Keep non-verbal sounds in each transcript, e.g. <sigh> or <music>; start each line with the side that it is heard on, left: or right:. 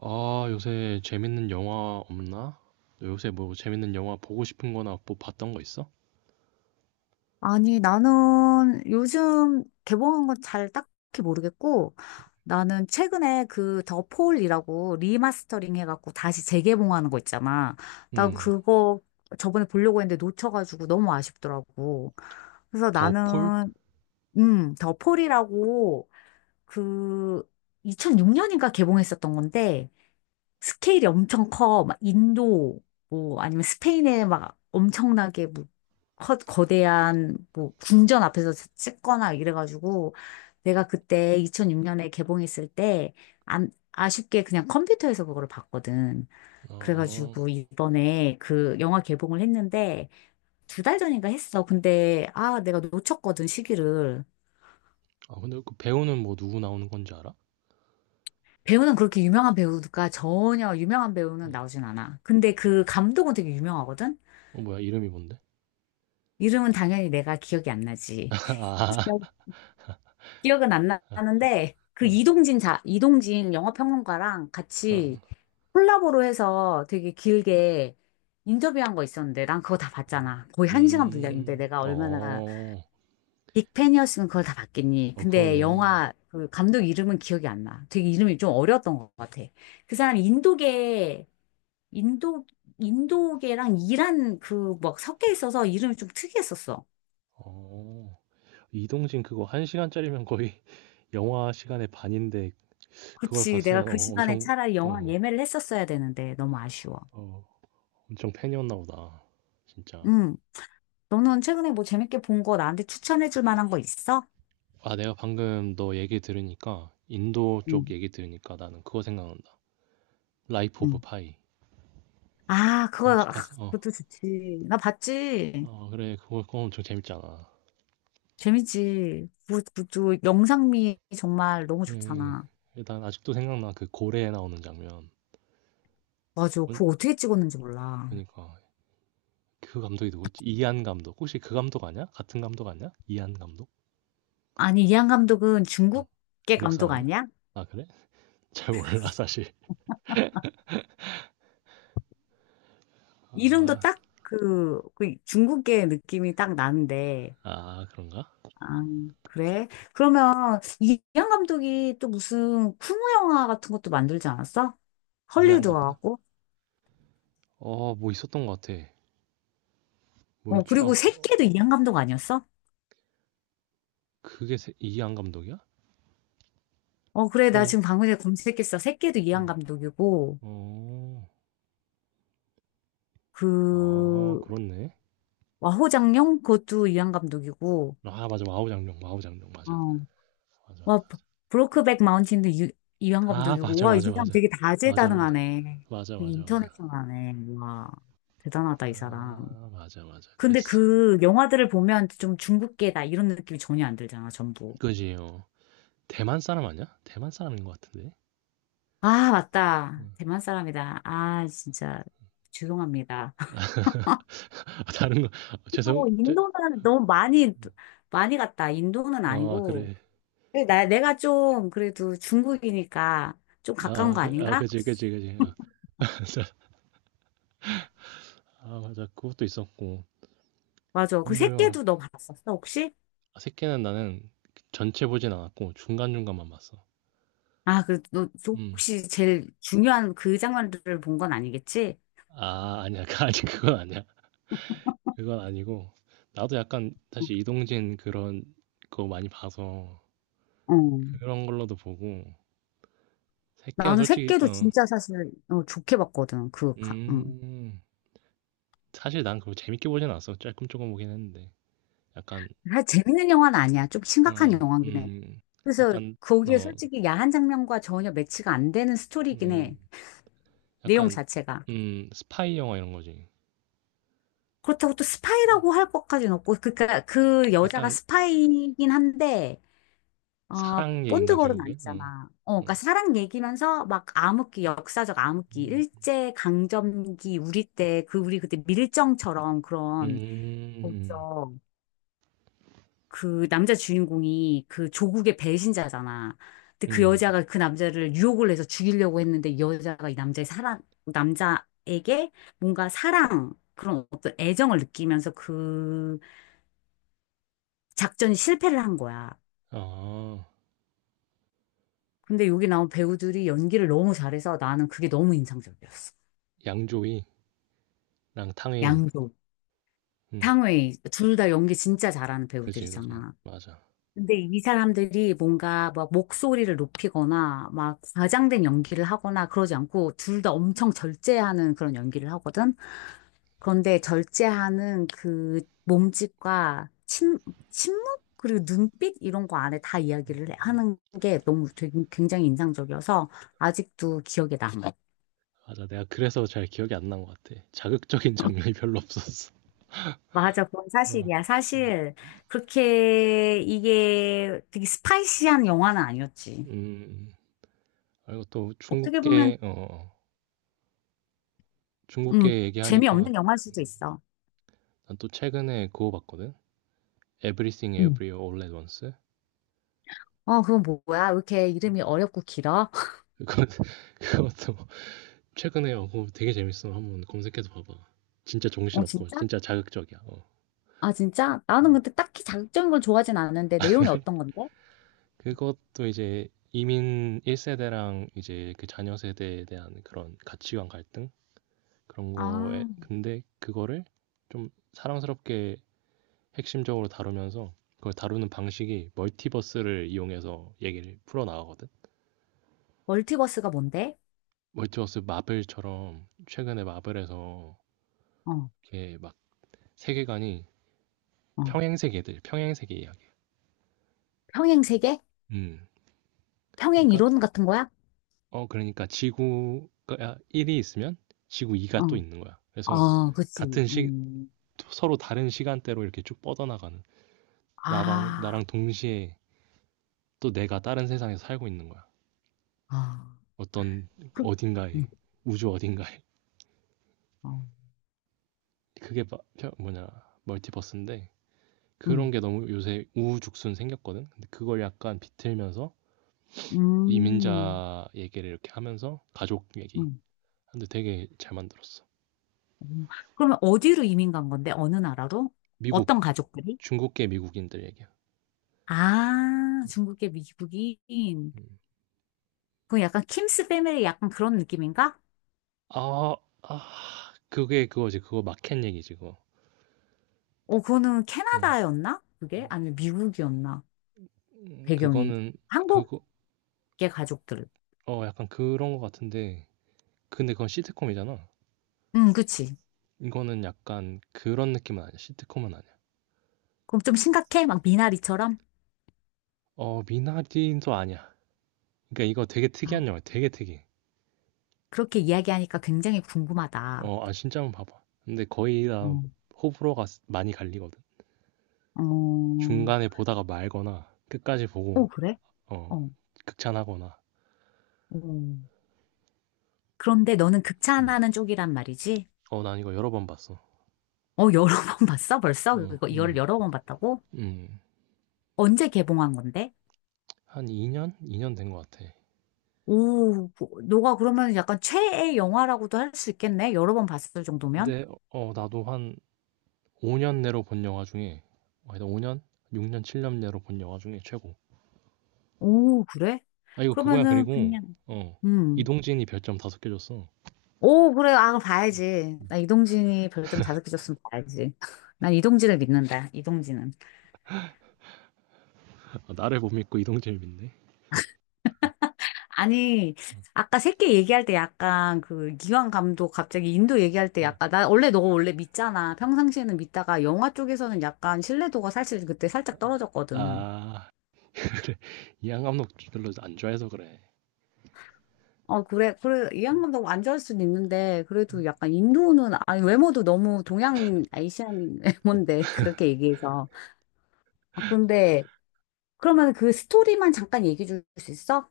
right: 아, 요새 재밌는 영화 없나? 너 요새 뭐 재밌는 영화 보고 싶은 거나 뭐 봤던 거 있어?
left: 아니, 나는 요즘 개봉한 건 잘 딱히 모르겠고, 나는 최근에 그 더 폴이라고 리마스터링 해갖고 다시 재개봉하는 거 있잖아. 난
right: 음,
left: 그거 저번에 보려고 했는데 놓쳐가지고 너무 아쉽더라고. 그래서
right: 더 폴?
left: 나는, 더 폴이라고 그 2006년인가 개봉했었던 건데, 스케일이 엄청 커. 막 인도, 뭐, 아니면 스페인에 막 엄청나게 뭐, 커, 거대한 뭐, 궁전 앞에서 찍거나 이래가지고, 내가 그때 2006년에 개봉했을 때, 안, 아쉽게 그냥 컴퓨터에서 그거를 봤거든.
right: 어,
left: 그래가지고 이번에 그 영화 개봉을 했는데, 두 달 전인가 했어. 근데, 아, 내가 놓쳤거든, 시기를.
right: 아, 근데 그 배우는 뭐 누구 나오는 건지 알아?
left: 배우는 그렇게 유명한 배우가 전혀 유명한 배우는
right: 어,
left: 나오진 않아. 근데 그 감독은 되게 유명하거든?
right: 어, 뭐야, 이름이 뭔데?
left: 이름은 당연히 내가 기억이 안 나지. 기억-
right: <laughs>
left: 기억은 안 나는데
right: 아,
left: 그
right: 어,
left: 이동진 영화평론가랑 같이
right: 어,
left: 콜라보로 해서 되게 길게 인터뷰한 거 있었는데 난 그거 다 봤잖아. 거의 한 시간 분량인데 내가 얼마나
right: 어,
left: 빅팬이었으면 그걸 다 봤겠니.
right: 어,
left: 근데
right: 그러네.
left: 영화 그 감독 이름은 기억이 안 나. 되게 이름이 좀 어려웠던 것 같아. 그 사람이 인도 인도계랑 이란 그 막 섞여 있어서 이름이 좀 특이했었어.
right: 어, 이동진 그거 한 시간짜리면 거의 <laughs> 영화 시간의 반인데 그걸
left: 그치.
right: 봤으면
left: 내가 그 시간에
right: 엄청,
left: 차라리 영화
right: 어,
left: 예매를 했었어야 되는데 너무 아쉬워.
right: 어, 엄청 팬이었나 보다. 진짜.
left: 응. 너는 최근에 뭐 재밌게 본 거 나한테 추천해 줄 만한 거 있어?
right: 아, 내가 방금 너 얘기 들으니까, 인도 쪽
left: 응.
right: 얘기 들으니까 나는 그거 생각난다. 라이프 오브
left: 응.
right: 파이.
left: 아,
right: 어,
left: 그거,
right: 혹시
left: 아,
right: 봤어? 어.
left: 그것도 좋지. 나 봤지.
right: 어, 그래. 그거 엄청 재밌잖아.
left: 재밌지. 그 영상미 정말 너무
right: 그래.
left: 좋잖아.
right: 난 아직도 생각나. 그 고래에 나오는 장면.
left: 맞아.
right: 뭔-
left: 그거 어떻게 찍었는지 몰라.
right: 그니까. 그 감독이 누구지? 이한 감독. 혹시 그 감독 아니야? 같은 감독 아니야? 이한 감독?
left: 아니, 이한 감독은
right: 어.
left: 중국계
right: 중국
left: 감독
right: 사람이야?
left: 아니야?
right: 아, 그래? <laughs> 잘 몰라, 사실.
left: 이름도
right: 아,
left: 딱 그 중국계 느낌이 딱 나는데.
right: 아, 그런가?
left: 아, 그래? 그러면 이양 감독이 또 무슨 쿵우 영화 같은 것도 만들지 않았어?
right: 이한 감독?
left: 헐리우드하고?
right: 어, 뭐 있었던 것 같아.
left: 어,
right: 뭐였지?
left: 그리고
right: 아,
left: 새끼도 이양 감독 아니었어?
right: 그게 이한 감독이야?
left: 어, 그래. 나
right: 그건,
left: 지금 방금 전에 검색했어. 새끼도 이양
right: 어.
left: 감독이고,
right: 어. 아,
left: 그,
right: 그렇네.
left: 와호장룡? 그것도 이양 감독이고,
right: 아, 맞아. 와우장룡, 마우장룡 맞아.
left: 어,
right: 맞아,
left: 와,
right: 맞아.
left: 브로크백 마운틴도 이양
right: 아,
left: 감독이고,
right: 맞아,
left: 와, 이
right: 맞아,
left: 사람
right: 맞아.
left: 되게
right: 맞아, 맞아.
left: 다재다능하네.
right: 맞아,
left: 되게
right: 맞아, 맞아.
left: 인터내셔널하네. 와, 대단하다, 이 사람.
right: 아, 맞아, 맞아.
left: 근데
right: 그랬어.
left: 그 영화들을 보면 좀 중국계다 이런 느낌이 전혀 안 들잖아, 전부.
right: 그지 요. 대만 사람 아니야? 대만 사람인 것 같은데.
left: 아, 맞다.
right: 음.
left: 대만 사람이다. 아, 진짜 죄송합니다. <laughs>
right: 아, 다른 거 <laughs> 죄송.
left: 또
right: 저,
left: 인도는 너무 많이 많이 갔다. 인도는
right: 아,
left: 아니고
right: 그래.
left: 근데 나 내가 좀 그래도 중국이니까 좀 가까운
right: 아,
left: 거
right: 그, 아,
left: 아닌가?
right: 그지, 그지, 그지. 아, <laughs> 맞아. 아, 맞아. 그것도 있었고.
left: 맞아. 그
right: 인도 영화.
left: 새끼도 너 봤었어, 혹시?
right: 아, 새끼는 나는 전체 보진 않았고 중간중간만 봤어.
left: 아, 그, 너,
right: 음.
left: 혹시 제일 중요한 그 장면들을 본 건 아니겠지?
right: 아, 아니야. <laughs> 아직 그건 아니야. 그건 아니고, 나도 약간 사실 이동진 그런 거 많이 봐서
left: 어.
right: 그런 걸로도 보고, 새끼는
left: 나는
right: 솔직히
left: 새끼도 진짜 사실 좋게 봤거든.
right: 음, 사실 난 그거 재밌게 보진 않았어. 조금 조금 보긴 했는데 약간
left: 아, 재밌는 영화는 아니야. 좀 심각한
right: 어,
left: 영화긴 해.
right: 음,
left: 그래서
right: 약간
left: 거기에
right: 어,
left: 솔직히 야한 장면과 전혀 매치가 안 되는 스토리긴 해.
right: 음,
left: 내용
right: 약간
left: 자체가.
right: 스파이 영화 이런 거지.
left: 그렇다고 또
right: 음,
left: 스파이라고 할 것까지는 없고, 그니까 그 여자가
right: 약간
left: 스파이긴 한데, 어,
right: 사랑 얘긴가
left: 본드걸은
right: 결국엔? 어,
left: 아니잖아. 어,
right: 어,
left: 그러니까 사랑 얘기면서 막 암흑기, 역사적 암흑기,
right: 음,
left: 일제 강점기 우리 때 그 우리 그때 밀정처럼 그런
right: 음,
left: 거기서 그 남자 주인공이 그 조국의 배신자잖아. 근데 그
right: 음,
left: 여자가 그 남자를 유혹을 해서 죽이려고 했는데 이 여자가 이 남자의 남자에게 뭔가 사랑, 그런 어떤 애정을 느끼면서 그 작전이 실패를 한 거야.
right: 아,
left: 근데 여기 나온 배우들이 연기를 너무 잘해서 나는 그게 너무 인상적이었어.
right: 양조위랑 탕웨이.
left: 양조,
right: 음.
left: 탕웨이, 둘 다 연기 진짜 잘하는
right: 그지, 그지.
left: 배우들이잖아.
right: 맞아.
left: 근데 이 사람들이 뭔가 막 목소리를 높이거나 막 과장된 연기를 하거나 그러지 않고 둘 다 엄청 절제하는 그런 연기를 하거든. 그런데 절제하는 그 몸짓과 침묵 그리고 눈빛 이런 거 안에 다 하는 게 너무 되게 굉장히 인상적이어서 아직도 기억에 남아.
right: 맞아. 내가 그래서 잘 기억이 안 난 것 같아. 자극적인 장면이 별로 없었어.
left: 맞아, 그건
right: 어,
left: 사실이야.
right: 어.
left: 사실 그렇게 이게 되게 스파이시한 영화는 아니었지.
right: 음, 그리고 또
left: 어떻게 보면
right: 중국계, 어, 어.
left: 음,
right: 중국계 얘기하니까,
left: 재미없는 영화일 수도
right: 음,
left: 있어.
right: 난또 최근에 그거 봤거든? Everything
left: 응.
right: Everywhere All at Once?
left: 어, 그건 뭐야? 왜 이렇게 이름이 어렵고 길어? <laughs>
right: 그거, <laughs> 그것도 최근에, 그거 되게 재밌어. 한번 검색해서 봐봐. 진짜
left: 어,
right: 정신없고,
left: 진짜?
right: 진짜 자극적이야. 어.
left: 아, 진짜? 나는
right: 음.
left: 근데 딱히 자극적인 걸 좋아하진 않는데 내용이 어떤 건데?
right: 그것도 이제 이민 1세대랑 이제 그 자녀 세대에 대한 그런 가치관 갈등? 그런 거에
left: 아,
right: 근데 그거를 좀 사랑스럽게 핵심적으로 다루면서 그걸 다루는 방식이 멀티버스를 이용해서 얘기를 풀어 나가거든.
left: 멀티버스가 뭔데?
right: 멀티버스 마블처럼 최근에 마블에서
left: 어,
right: 이렇게 막 세계관이
left: 어,
right: 평행세계들, 평행세계 이야기.
left: 평행 세계?
right: 음.
left: 평행
right: 그러니까
left: 이론 같은 거야?
right: 그러니까 지구가 1이 있으면 지구 2가
left: 어.
right: 또 있는 거야. 그래서
left: 어 그치.
right: 같은 시 서로 다른 시간대로 이렇게 쭉 뻗어나가는, 나방
left: 아,
right: 나랑 동시에 또 내가 다른 세상에서 살고 있는 거야.
left: 아,
right: 어떤
left: 그, 음
right: 어딘가에, 우주 어딘가에.
left: 어.
right: 그게 뭐냐, 멀티버스인데 그런
left: 음,
right: 게 너무 요새 우후죽순 생겼거든. 근데 그걸 약간 비틀면서
left: 음,
right: 이민자 얘기를 이렇게 하면서, 가족 얘기.
left: 음.
right: 근데 되게 잘 만들었어.
left: 음. 그러면 어디로 이민 간 건데? 어느 나라로?
right: 미국.
left: 어떤 가족들이?
right: 중국계 미국인들 얘기야.
left: 아, 중국계 미국인.
right: 음.
left: 그거 약간 킴스 패밀리 약간 그런 느낌인가?
right: 아, 아, 그게 그거지. 그거 마켓 얘기지, 그거.
left: 어, 그거는
right: 응.
left: 캐나다였나? 그게? 아니면 미국이었나? 배경이.
right: 그거는 그거
left: 한국계 가족들.
right: 어 약간 그런 거 같은데, 근데 그건 시트콤이잖아.
left: 응, 그치.
right: 이거는 약간 그런 느낌은 아니야. 시트콤은 아니야.
left: 그럼 좀 심각해? 막 미나리처럼?
right: 어, 미나딘도 아니야. 그러니까 이거 되게
left: 아,
right: 특이한 영화야. 되게 특이해.
left: 그렇게 이야기하니까 굉장히 궁금하다.
right: 어, 아, 진짜 한번 봐봐. 근데 거의 다
left: 어,
right: 호불호가 많이 갈리거든.
left: 어,
right: 중간에 보다가 말거나 끝까지 보고
left: 그래?
right: 어,
left: 어,
right: 극찬하거나.
left: 어. 그런데 너는
right: 음.
left: 극찬하는 쪽이란 말이지?
right: 어, 난 이거 여러 번 봤어.
left: 어, 여러 <laughs> 번 봤어? 벌써?
right: 어,
left: 이거를 여러 번 봤다고?
right: 음.
left: 언제 개봉한 건데?
right: 한 2년? 2년 된 것 같아.
left: 오, 뭐, 너가 그러면 약간 최애 영화라고도 할 수 있겠네? 여러 번 봤을 정도면?
right: 근데 나도 한 5년 내로 본 영화 중에, 아니 5년? 6년, 7년 내로 본 영화 중에 최고.
left: 오, 그래?
right: 아, 이거 그거야.
left: 그러면은
right: 그리고
left: 그냥,
right: 어
left: 음.
right: 이동진이 별점 5개 줬어.
left: 오, 그래. 아, 그럼 봐야지. 나 이동진이 별점 다섯 개 줬으면 봐야지. <laughs> 난 이동진을 믿는다. 이동진은.
right: 아, 나를 못 믿고 이동진을 믿네.
left: 아니, 아까 새끼 얘기할 때 약간 그 기왕 감독 갑자기 인도 얘기할 때 약간 나 원래 너 원래 믿잖아. 평상시에는 믿다가 영화 쪽에서는 약간 신뢰도가 사실 그때 살짝 떨어졌거든.
right: 아, <laughs> 그래. 이양 감독 별로 안 좋아해서 그래.
left: 어, 그래, 이 양반도 안 좋아할 수는 있는데, 그래도 약간 인도는, 아니, 외모도 너무 동양인, 아시안인 <laughs> 외모인데, 그렇게 얘기해서. 아, 근데, 그러면 그 스토리만 잠깐 얘기해 줄 수 있어?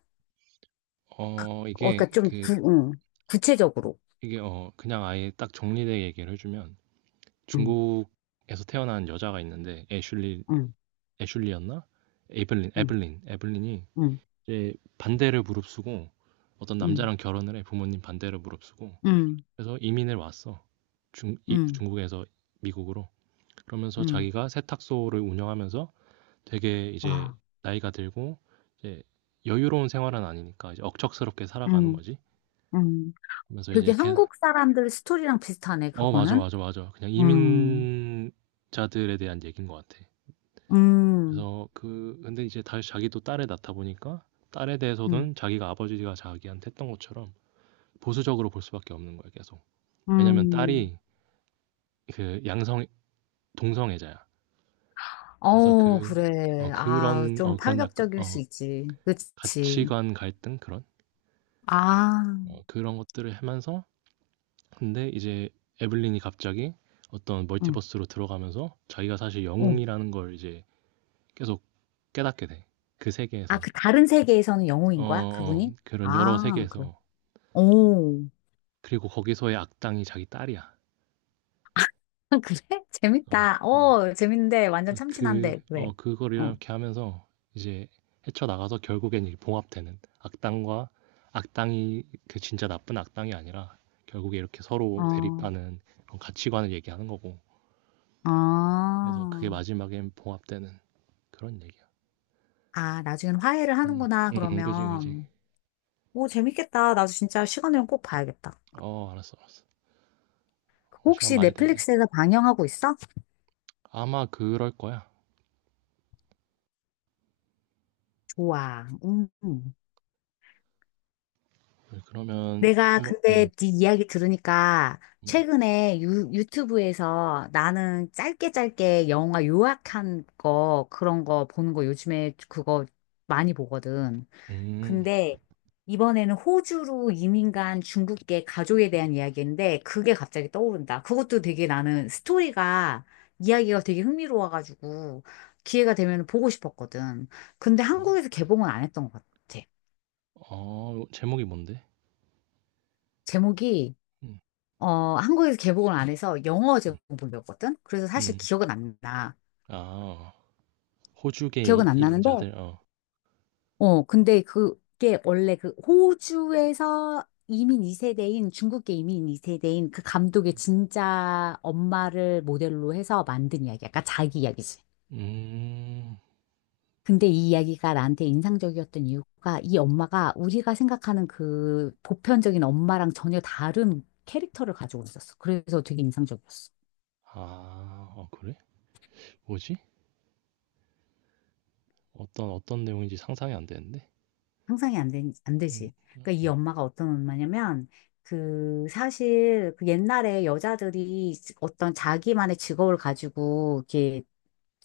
right: 어
left: 어,
right: 이게
left: 그니까
right: 그
left: 응, 구체적으로.
right: 이게 어 그냥 아예 딱 정리돼 얘기를 해주면,
left: 응,
right: 중국에서 태어난 여자가 있는데, 애슐리
left: 응,
right: 애슐리였나 에블린
left: 응,
right: 에블린 에블린이
left: 응,
right: 이제 반대를 무릅쓰고 어떤
left: 응,
right: 남자랑 결혼을 해, 부모님 반대를 무릅쓰고
left: 응,
right: 그래서 이민을 왔어.
left: 응,
right: 중국에서 미국으로. 그러면서
left: 응,
right: 자기가 세탁소를 운영하면서 되게 이제
left: 와,
right: 나이가 들고, 이제 여유로운 생활은 아니니까 이제 억척스럽게 살아가는
left: 응,
right: 거지.
left: 응.
right: 그러면서
left: 되게
right: 이제 걔,
left: 한국 사람들 스토리랑 비슷하네,
right: 어, 맞아,
left: 그거는.
right: 맞아, 맞아. 그냥
left: 음,
right: 이민자들에 대한 얘기인 것 같아.
left: 음,
right: 그래서 근데 이제 다시 자기도 딸을 낳다 보니까 딸에
left: 음,
right: 대해서는 자기가 아버지가 자기한테 했던 것처럼 보수적으로 볼 수밖에 없는 거야, 계속. 왜냐면
left: 음.
right: 딸이 그 동성애자야. 그래서
left: 어,
right: 그
left: 그래. 아,
right: 그런
left: 좀
right: 그런 약간
left: 파격적일 수 있지. 그치.
right: 가치관 갈등 그런
left: 아,
right: 그런 것들을 하면서, 근데 이제 에블린이 갑자기 어떤
left: 응,
right: 멀티버스로 들어가면서 자기가 사실
left: 어.
right: 영웅이라는 걸 이제 계속 깨닫게 돼. 그
left: 아,
right: 세계에선.
left: 그 다른 세계에서는
right: 어,
left: 영웅인 거야?
right: 어,
left: 그분이?
right: 그런 여러
left: 아, 그래.
right: 세계에서.
left: 오,
right: 그리고 거기서의 악당이 자기 딸이야.
left: <laughs> 그래?
right: 어,
left: 재밌다.
right: 어.
left: 어, 재밌는데, 완전 참신한데, 그래.
right: 그걸
left: 어,
right: 이렇게 하면서 이제 헤쳐나가서 결국엔 이 봉합되는 악당과 악당이 그 진짜 나쁜 악당이 아니라 결국에 이렇게 서로
left: 어,
right: 대립하는 그런 가치관을 얘기하는 거고. 그래서 그게
left: 어.
right: 마지막엔 봉합되는 그런 얘기야.
left: 아, 나중엔 화해를
right: 음,
left: 하는구나,
right: 그지, 그지.
left: 그러면. 오, 재밌겠다. 나도 진짜 시간 되면 꼭 봐야겠다.
right: 어, 알았어, 알았어. 어, 시간
left: 혹시
right: 많이 됐네.
left: 넷플릭스에서 방영하고 있어?
right: 아마 그럴 거야.
left: 좋아. 음.
right: 그러면,
left: 내가
right: 한번
left: 근데 네 이야기 들으니까
right: 음,
left: 최근에 유튜브에서 나는 짧게 짧게 영화 요약한 거 그런 거 보는 거 요즘에 그거 많이 보거든.
right: 음,
left: 근데 이번에는 호주로 이민 간 중국계 가족에 대한 이야기인데 그게 갑자기 떠오른다. 그것도 되게 나는 스토리가 이야기가 되게 흥미로워가지고 기회가 되면 보고 싶었거든. 근데
right: 어,
left: 한국에서 개봉은 안 했던 것 같아.
right: 제목이 뭔데?
left: 제목이
right: 음,
left: 어, 한국에서 개봉을 안 해서 영어
right: 음,
left: 제목이었거든? 그래서 사실
right: 음.
left: 기억은 안 나.
right: 아, 호주계
left: 기억은 안 나는데,
right: 이민자들, 어.
left: 어, 근데 그게 원래 그 호주에서 중국계 이민 2세대인 그 감독의 진짜 엄마를 모델로 해서 만든 이야기야. 그러니까 자기 이야기지.
right: 음.
left: 근데 이 이야기가 나한테 인상적이었던 이유가 이 엄마가 우리가 생각하는 그 보편적인 엄마랑 전혀 다른 캐릭터를 가지고 있었어. 그래서 되게 인상적이었어.
right: 아. 어, 그래? 뭐지? 어떤 내용인지 상상이 안 되는데.
left: 상상이 안 되, 안
right: 음.
left: 되지. 그러니까 이 엄마가 어떤 엄마냐면 그 사실 그 옛날에 여자들이 어떤 자기만의 직업을 가지고 이렇게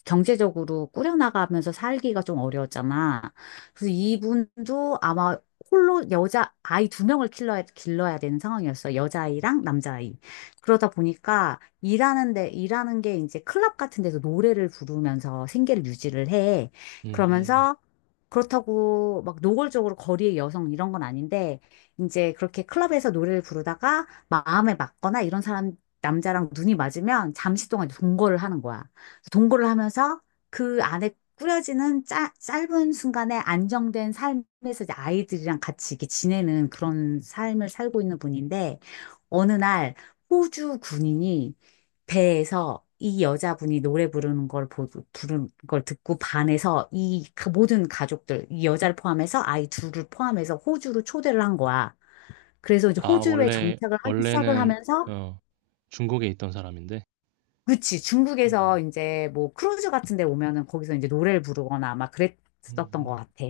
left: 경제적으로 꾸려나가면서 살기가 좀 어려웠잖아. 그래서 이분도 아마 홀로 여자 아이 두 명을 길러야 되는 상황이었어. 여자아이랑 남자아이. 그러다 보니까 일하는데, 일하는 게 이제 클럽 같은 데서 노래를 부르면서 생계를 유지를 해.
right: 음.
left: 그러면서 그렇다고 막 노골적으로 거리의 여성 이런 건 아닌데 이제 그렇게 클럽에서 노래를 부르다가 마음에 맞거나 이런 사람 남자랑 눈이 맞으면 잠시 동안 동거를 하는 거야. 동거를 하면서 그 안에 꾸려지는 짧은 순간에 안정된 삶에서 이제 아이들이랑 같이 이렇게 지내는 그런 삶을 살고 있는 분인데 어느 날 호주 군인이 배에서 이 여자분이 노래 부르는 걸 보, 부르는 걸 듣고 반해서 모든 가족들, 이 여자를 포함해서 아이 둘을 포함해서 호주로 초대를 한 거야. 그래서 이제
right: 아,
left: 호주에
right: 원래
left: 정착을 하기 시작을
right: 원래는
left: 하면서,
right: 어 중국에 있던 사람인데.
left: 그치,
right: 아.
left: 중국에서 이제 뭐 크루즈 같은 데 오면은 거기서 이제 노래를 부르거나 막 그랬었던 것
right: 음음.
left: 같아.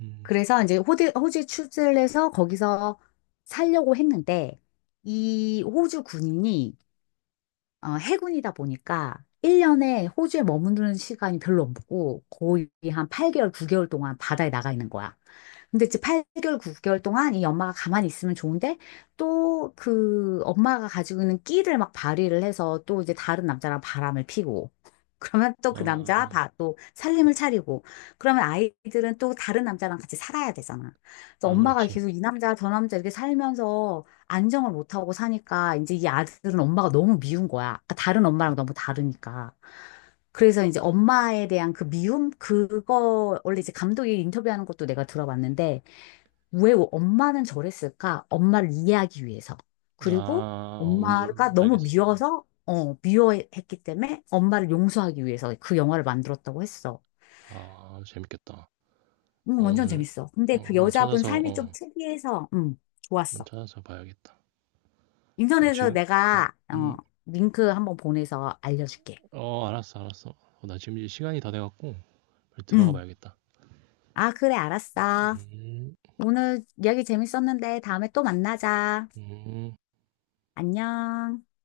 right: 음. 음.
left: 그래서 이제 호주에 출세를 해서 거기서 살려고 했는데, 이 호주 군인이 어, 해군이다 보니까 1년에 호주에 머무는 시간이 별로 없고 거의 한 8개월, 9개월 동안 바다에 나가 있는 거야. 근데 이제 8개월, 9개월 동안 이 엄마가 가만히 있으면 좋은데 또 그 엄마가 가지고 있는 끼를 막 발휘를 해서 또 이제 다른 남자랑 바람을 피고 <laughs> 그러면 또 그
right: 아.
left: 또 살림을 차리고 그러면 아이들은 또 다른 남자랑 같이 살아야 되잖아. 그래서
right: 아,
left: 엄마가
right: 그렇지.
left: 계속 이 남자 저 남자 이렇게 살면서 안정을 못 하고 사니까 이제 이 아들은 엄마가 너무 미운 거야. 그러니까 다른 엄마랑 너무 다르니까. 그래서 이제 엄마에 대한 그 미움? 그거, 원래 이제 감독이 인터뷰하는 것도 내가 들어봤는데, 왜 엄마는 저랬을까? 엄마를 이해하기 위해서. 그리고
right: 아, 뭔지
left: 엄마가 너무
right: 알겠어.
left: 미워서, 어, 미워했기 때문에 엄마를 용서하기 위해서 그 영화를 만들었다고 했어.
right: 아, 재밌겠다. 어,
left: 완전
right: 오늘
left: 재밌어. 근데
right: 어
left: 그
right: 한번
left: 여자분
right: 찾아서
left: 삶이 좀
right: 어
left: 특이해서,
right: 한번
left: 좋았어.
right: 찾아서 봐야겠다. 나
left: 인터넷에서
right: 지금 어
left: 내가,
right: 음.
left: 어, 링크 한번 보내서 알려줄게.
right: 어, 알았어, 알았어. 나 지금 이제 시간이 다 돼 갖고 빨리 들어가
left: 음.
right: 봐야겠다.
left: 아, 그래, 알았어.
right: 음.
left: 오늘 이야기 재밌었는데 다음에 또 만나자.
right: 음.
left: 안녕.